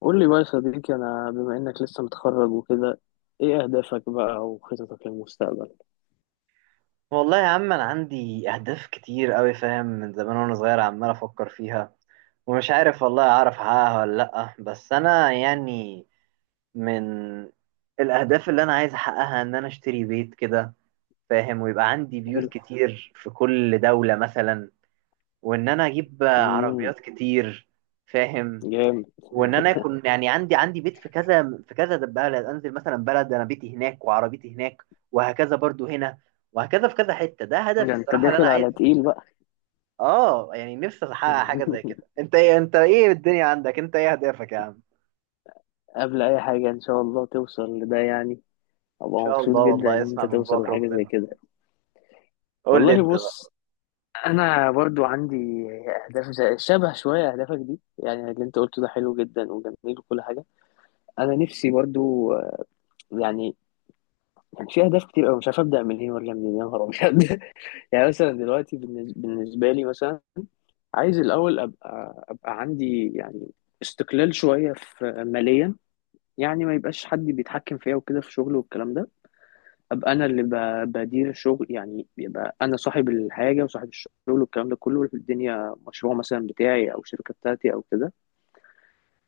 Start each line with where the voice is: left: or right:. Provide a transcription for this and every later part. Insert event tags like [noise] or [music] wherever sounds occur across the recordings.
left: قول لي بقى يا صديقي، أنا بما إنك لسه متخرج وكده، إيه أهدافك بقى وخططك للمستقبل؟
right: والله يا عم انا عندي اهداف كتير قوي، فاهم؟ من زمان وانا صغير عمال افكر فيها ومش عارف والله اعرف احققها ولا لا. بس انا يعني من الاهداف اللي انا عايز احققها ان انا اشتري بيت كده، فاهم؟ ويبقى عندي بيوت
left: حلو.
right: كتير في كل دولة مثلا، وان انا اجيب
left: امم
right: عربيات كتير، فاهم؟
left: جامد.
right: وان انا اكون يعني عندي بيت في كذا، في كذا بلد، انزل مثلا بلد انا بيتي هناك وعربيتي هناك، وهكذا برضو هنا، وهكذا في كذا حتة. ده
left: [laughs]
right: هدفي
left: ده أنت
right: الصراحة اللي انا
left: داخل
right: عايز.
left: على تقيل بقى.
right: اه يعني نفسي احقق حاجة زي كده.
left: [laughs]
right: انت ايه؟ انت ايه الدنيا عندك؟ انت ايه اهدافك يا عم؟ ان
left: قبل أي حاجة إن شاء الله توصل لده، يعني أبقى
right: شاء
left: مبسوط
right: الله
left: جدا
right: والله
left: إن أنت
right: اسمع من
left: توصل
right: بوك
left: لحاجة زي
right: ربنا.
left: كده.
right: قول لي
left: والله
right: انت بقى.
left: بص، أنا برضو عندي أهداف شبه شوية أهدافك دي، يعني اللي أنت قلته ده حلو جدا وجميل وكل حاجة. أنا نفسي برضو يعني كان في أهداف كتير أوي مش عارف أبدأ منين ولا منين، يا نهار أبيض. يعني مثلا دلوقتي بالنسبة لي مثلا عايز الأول أبقى عندي، يعني استقلال شوية في ماليا، يعني ما يبقاش حد بيتحكم فيا وكده في شغله والكلام ده. أبقى أنا اللي بدير الشغل، يعني يبقى أنا صاحب الحاجة وصاحب الشغل والكلام ده كله، الدنيا مشروع مثلا بتاعي أو شركة بتاعتي أو كده.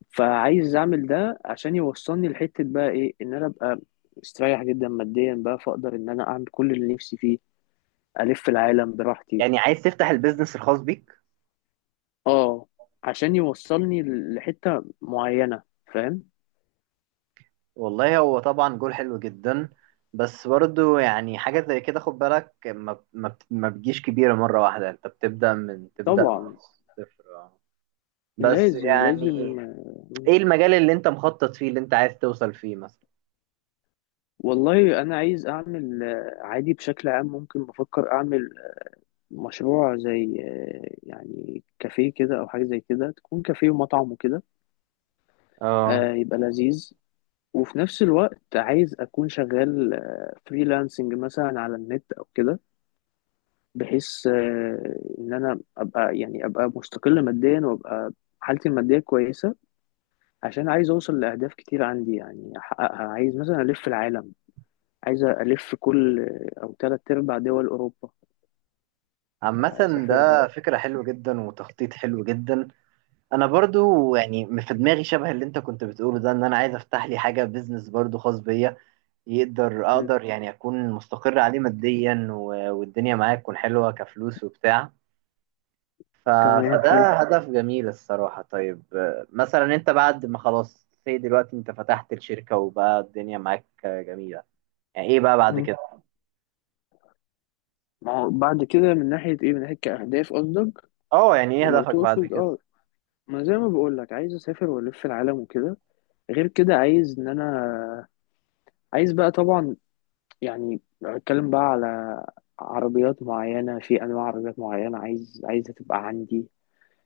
left: فعايز أعمل ده عشان يوصلني لحتة بقى، إيه؟ إن أنا أبقى مستريح جدا ماديا بقى، فأقدر إن أنا أعمل كل اللي نفسي فيه، ألف العالم براحتي.
right: يعني عايز تفتح البيزنس الخاص بيك؟
left: اه، عشان يوصلني لحتة معينة، فاهم.
right: والله هو طبعا جول حلو جدا، بس برضو يعني حاجة زي كده خد بالك ما ما بتجيش كبيرة مرة واحدة. انت بتبدأ من تبدأ من
left: طبعا.
right: الصفر. بس
left: لازم
right: يعني
left: لازم
right: ايه المجال اللي انت مخطط فيه، اللي انت عايز توصل فيه مثلا؟
left: والله انا عايز اعمل عادي بشكل عام، ممكن بفكر اعمل مشروع زي يعني كافيه كده او حاجة زي كده، تكون كافيه ومطعم وكده.
right: اه،
left: يبقى لذيذ. وفي نفس الوقت عايز اكون شغال فريلانسنج مثلا على النت او كده، بحيث ان انا ابقى، يعني ابقى مستقل ماديا وابقى حالتي المادية كويسة، عشان عايز اوصل لاهداف كتير عندي يعني احققها. عايز مثلا الف العالم، عايز الف كل او تلات ارباع دول اوروبا،
right: عامة ده
left: اسافرها.
right: فكرة حلوة جدا وتخطيط حلو جدا. انا برضو يعني في دماغي شبه اللي انت كنت بتقوله ده، ان انا عايز افتح لي حاجة بيزنس برضو خاص بيا، يقدر
left: مم.
right: اقدر يعني اكون مستقر عليه ماديا والدنيا معايا تكون حلوة كفلوس وبتاع. ف...
left: تمام، حلو.
right: فده هدف جميل الصراحة. طيب مثلا انت بعد ما خلاص زي دلوقتي انت فتحت الشركة وبقى الدنيا معاك جميلة، يعني ايه بقى بعد
left: مم.
right: كده؟
left: ما هو بعد كده من ناحيه ايه؟ من ناحيه كاهداف قصدك؟
right: اه يعني ايه
left: لو
right: هدفك بعد
left: تقصد
right: كده؟
left: ما زي ما بقول لك، عايز اسافر والف العالم وكده. غير كده عايز ان انا عايز بقى طبعا، يعني اتكلم بقى على عربيات معينه، في انواع عربيات معينه عايزها تبقى عندي.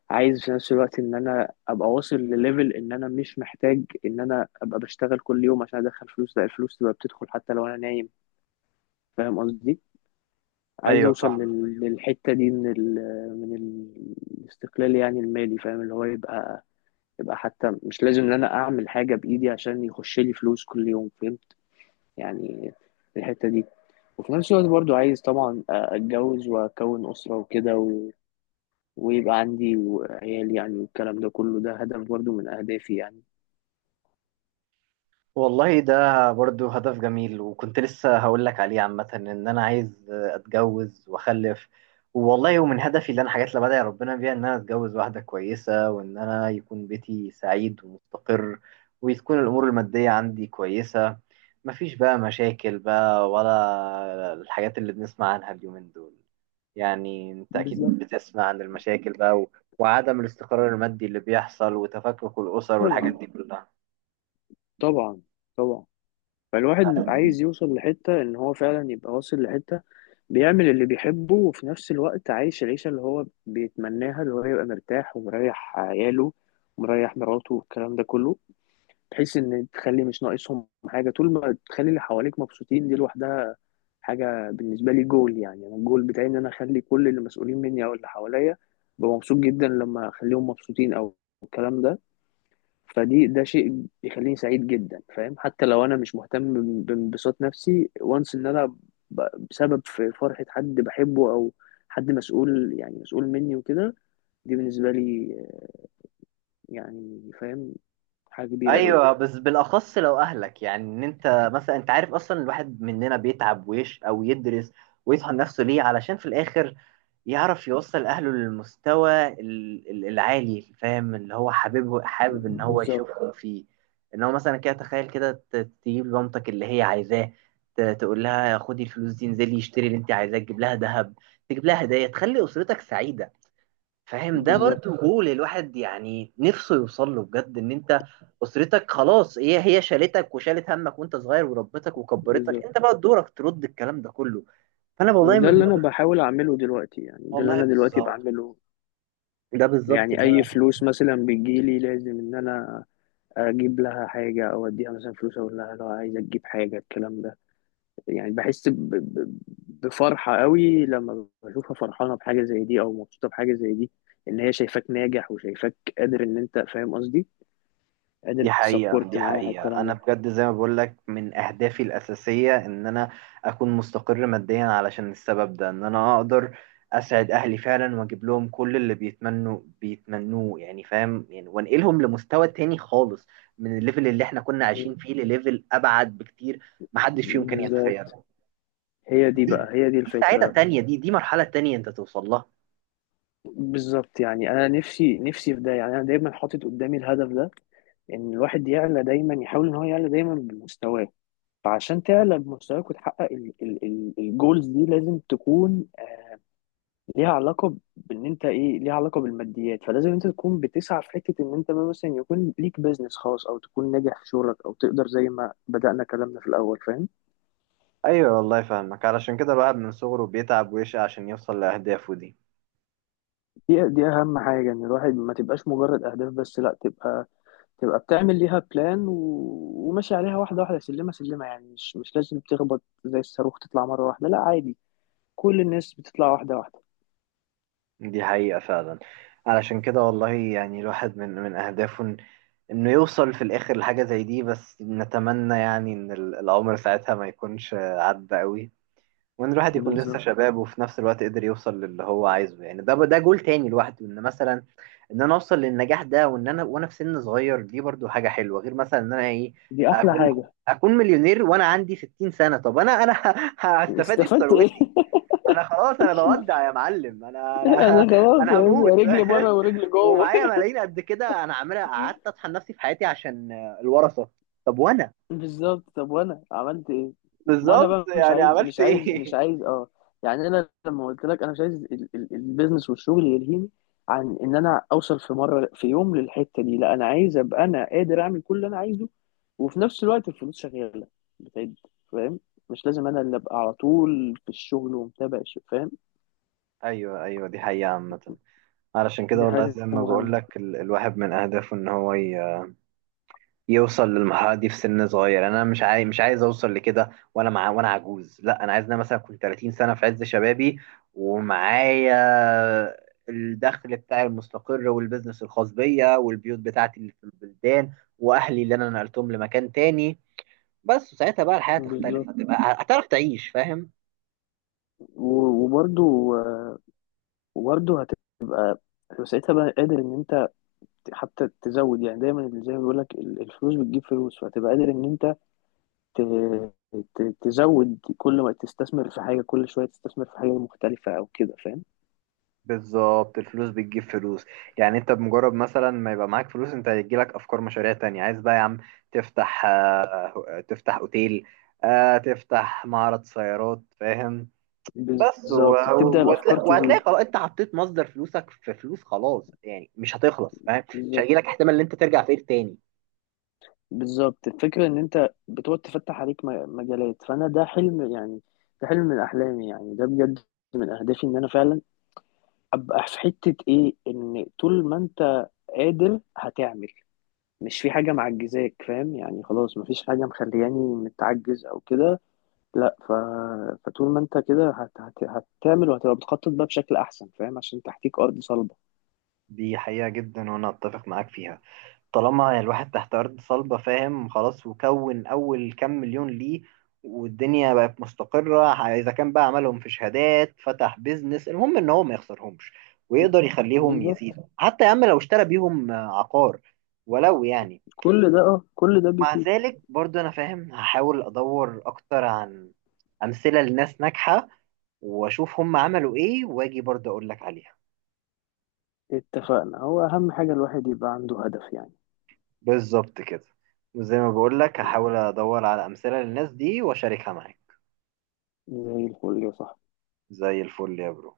left: عايز في نفس الوقت ان انا ابقى واصل لليفل، ان انا مش محتاج ان انا ابقى بشتغل كل يوم عشان ادخل فلوس، لا الفلوس تبقى بتدخل حتى لو انا نايم، فاهم قصدي. عايز
right: ايوه
left: اوصل
right: فاهمة.
left: للحتة دي، من الاستقلال يعني المالي، فاهم، اللي هو يبقى حتى مش لازم ان انا اعمل حاجة بايدي عشان يخش لي فلوس كل يوم، فاهم. يعني الحتة دي، وفي نفس الوقت برضو عايز طبعا اتجوز واكون اسرة وكده، و... ويبقى عندي عيال يعني والكلام ده كله، ده هدف برضو من اهدافي يعني.
right: والله ده برضو هدف جميل، وكنت لسه هقول لك عليه. عامة ان انا عايز اتجوز واخلف، والله ومن هدفي اللي انا حاجات اللي بدعي ربنا بيها ان انا اتجوز واحدة كويسة، وان انا يكون بيتي سعيد ومستقر، وتكون الامور المادية عندي كويسة. مفيش بقى مشاكل بقى ولا الحاجات اللي بنسمع عنها اليومين دول. يعني انت اكيد
left: بالظبط.
right: بتسمع عن المشاكل بقى وعدم الاستقرار المادي اللي بيحصل وتفكك الاسر والحاجات
left: طبعا،
right: دي كلها.
left: طبعا، طبعا. فالواحد عايز يوصل لحتة ان هو فعلا يبقى واصل لحتة، بيعمل اللي بيحبه وفي نفس الوقت عايش العيشة اللي هو بيتمناها، اللي هو يبقى مرتاح ومريح عياله ومريح مراته والكلام ده كله، بحيث ان تخلي مش ناقصهم حاجة. طول ما تخلي اللي حواليك مبسوطين، دي لوحدها حاجة بالنسبة لي. جول يعني، انا الجول بتاعي ان انا اخلي كل اللي مسؤولين مني او اللي حواليا، ببقى مبسوط جدا لما اخليهم مبسوطين او الكلام ده. فدي، ده شيء بيخليني سعيد جدا، فاهم، حتى لو انا مش مهتم بانبساط نفسي وانس، ان انا بسبب في فرحة حد بحبه او حد مسؤول، يعني مسؤول مني وكده. دي بالنسبة لي يعني فاهم، حاجة كبيرة قوي.
right: ايوه بس بالاخص لو اهلك، يعني ان انت مثلا، انت عارف اصلا الواحد مننا بيتعب ويش او يدرس ويطحن نفسه ليه؟ علشان في الاخر يعرف يوصل اهله للمستوى العالي، فاهم؟ اللي هو حاببه، حابب ان هو
left: بالظبط،
right: يشوفهم فيه. ان هو مثلا كده، تخيل كده، تجيب لمامتك اللي هي عايزاه، تقول لها خدي الفلوس دي انزلي اشتري اللي انت عايزاه، تجيب لها ذهب، تجيب لها هدايا، تخلي اسرتك سعيده. فاهم؟ ده برضو
left: بالظبط،
right: جول الواحد يعني نفسه يوصل له بجد. ان انت اسرتك خلاص هي شالتك وشالت همك وانت صغير وربتك وكبرتك،
left: بالظبط.
right: انت بقى دورك ترد الكلام ده كله. فانا والله
left: وده
right: من...
left: اللي انا بحاول اعمله دلوقتي، يعني ده اللي
right: والله
left: انا دلوقتي
right: بالظبط.
left: بعمله.
right: ده بالظبط
left: يعني
right: اللي
left: اي
right: أنا.
left: فلوس مثلا بتجيلي، لازم ان انا اجيب لها حاجة او اديها مثلا فلوس اقول لها لو عايزة تجيب حاجة الكلام ده. يعني بحس بفرحة قوي لما بشوفها فرحانة بحاجة زي دي أو مبسوطة بحاجة زي دي، إن هي شايفاك ناجح وشايفاك قادر، إن أنت فاهم قصدي، قادر
right: دي حقيقة،
left: تسبورت
right: دي
left: معاها
right: حقيقة.
left: الكلام
right: أنا
left: ده.
right: بجد زي ما بقولك من أهدافي الأساسية إن أنا أكون مستقر ماديا علشان السبب ده، إن أنا أقدر أسعد أهلي فعلا وأجيب لهم كل اللي بيتمنوه، يعني فاهم يعني؟ وأنقلهم لمستوى تاني خالص، من الليفل اللي إحنا كنا
left: م.
right: عايشين فيه لليفل أبعد بكتير، محدش فيهم كان
left: بالظبط.
right: يتخيله.
left: هي دي
right: دي سعادة
left: الفكرة.
right: تانية، دي مرحلة تانية أنت توصل لها.
left: بالظبط، يعني أنا نفسي نفسي في ده، يعني أنا دايما حاطط قدامي الهدف ده، إن الواحد يعلى دايما، يحاول إن هو يعلى دايما بمستواه. فعشان تعلى بمستواك وتحقق الجولز دي، لازم تكون ليها علاقة بإن أنت إيه، ليها علاقة بالماديات، فلازم أنت تكون بتسعى في حتة، إن أنت مثلا يكون ليك بيزنس خاص، أو تكون ناجح في شغلك، أو تقدر زي ما بدأنا كلامنا في الأول، فاهم.
right: أيوة والله فاهمك. علشان كده الواحد من صغره بيتعب ويشقى عشان يوصل لأهدافه دي.
left: دي أهم حاجة، إن الواحد ما تبقاش مجرد أهداف بس، لأ، تبقى بتعمل ليها بلان، و... وماشي عليها واحدة واحدة سلمة سلمة، يعني مش لازم تخبط زي الصاروخ تطلع مرة واحدة، لأ عادي، كل الناس بتطلع واحدة واحدة.
right: دي حقيقة فعلا. علشان كده والله، يعني الواحد من أهدافه إنه يوصل في الآخر لحاجة زي دي. بس نتمنى يعني إن العمر ساعتها ما يكونش عدى قوي، وإن الواحد يكون لسه
left: بالظبط.
right: شباب وفي نفس الوقت قدر يوصل للي هو عايزه. يعني ده ده جول تاني لوحده، إن مثلا إن أنا أوصل للنجاح ده وإن أنا، وأنا في سن صغير، دي برضو حاجة حلوة. غير مثلا إن أنا إيه،
left: دي أحلى
right: أكون
left: حاجة.
right: أكون مليونير وأنا عندي 60 سنة. طب أنا أنا [laughs] هستفاد إيه
left: استفدت إيه؟
right: بثروتي؟
left: [laughs]
right: انا خلاص انا بودع يا معلم. انا انا
left: أنا
right: [laughs]
left: خلاص يا
right: انا هموت
left: باشا، رجلي بره ورجلي
right: [laughs]
left: جوه.
right: ومعايا ملايين قد كده، انا عاملها قعدت اطحن نفسي في حياتي عشان الورثه؟ طب وانا؟
left: بالظبط، طب وانا عملت ايه؟ ما انا
right: بالظبط،
left: بقى مش
right: يعني
left: عايز
right: عملت
left: مش عايز مش
right: ايه؟
left: عايز اه يعني انا لما قلت لك انا مش عايز البيزنس والشغل يلهيني عن ان انا اوصل في مره في يوم للحته دي، لا انا عايز ابقى انا قادر اعمل كل اللي انا عايزه، وفي نفس الوقت الفلوس شغاله بتعد، فاهم، مش لازم انا اللي ابقى على طول في الشغل ومتابع الشغل، فاهم.
right: [laughs] ايوه ايوه دي حقيقه عامه. علشان كده
left: دي
right: والله
left: حاجه
right: زي ما بقول
left: مهمه.
right: لك الواحد من اهدافه ان هو يوصل للمرحلة دي في سن صغير. انا مش عايز، مش عايز اوصل لكده وانا مع، وانا عجوز. لا انا عايز ان انا مثلا كنت 30 سنة في عز شبابي، ومعايا الدخل بتاعي المستقر والبزنس الخاص بيا والبيوت بتاعتي اللي في البلدان واهلي اللي انا نقلتهم لمكان تاني. بس ساعتها بقى الحياة
left: بالظبط
right: تختلف، هتبقى هتعرف تعيش فاهم؟
left: وبرضو وبرضو هتبقى ساعتها بقى قادر ان انت حتى تزود، يعني دايما زي ما بيقول لك الفلوس بتجيب فلوس، فهتبقى قادر ان انت ت- تزود، كل ما تستثمر في حاجه كل شويه تستثمر في حاجه مختلفه او كده، فاهم.
right: بالظبط، الفلوس بتجيب فلوس. يعني انت بمجرد مثلا ما يبقى معاك فلوس، انت هيجيلك افكار مشاريع تانية. عايز بقى يا عم تفتح تفتح اوتيل، تفتح معرض سيارات، فاهم؟ بس
left: بالظبط، بتبدا الافكار
right: وهتلاقي
left: تزيد.
right: خلاص انت حطيت مصدر فلوسك في فلوس، خلاص يعني مش هتخلص فاهم؟ مش
left: بالظبط،
right: هيجيلك احتمال ان انت ترجع فقير تاني.
left: بالظبط. الفكره ان انت بتقعد تفتح عليك مجالات، فانا ده حلم يعني، ده حلم من احلامي يعني، ده بجد من اهدافي، ان انا فعلا ابقى في حته، ايه؟ ان طول ما انت قادر هتعمل، مش في حاجة معجزاك، فاهم يعني، خلاص مفيش حاجة مخلياني متعجز أو كده، لا فطول ما أنت كده هتعمل وهتبقى بتخطط بقى بشكل أحسن، فاهم، عشان تحتيك أرض صلبة.
right: دي حقيقة جدا وانا اتفق معاك فيها. طالما الواحد تحت أرض صلبة فاهم، خلاص، وكون أول كام مليون ليه والدنيا بقت مستقرة، إذا كان بقى عملهم في شهادات، فتح بيزنس، المهم إن هو ما يخسرهمش
left: م.
right: ويقدر يخليهم
left: بالظبط،
right: يزيدوا. حتى يا عم لو اشترى بيهم عقار، ولو يعني،
left: كل ده
right: مع
left: بيفيد.
right: ذلك برضو أنا فاهم هحاول أدور أكتر عن أمثلة لناس ناجحة وأشوف هم عملوا إيه وأجي برضو أقول لك عليها.
left: اتفقنا، هو أهم حاجة الواحد يبقى عنده هدف يعني.
right: بالظبط كده. وزي ما بقول لك هحاول أدور على أمثلة للناس دي وأشاركها معاك.
left: زي الفل يا صاحبي.
right: زي الفل يا برو.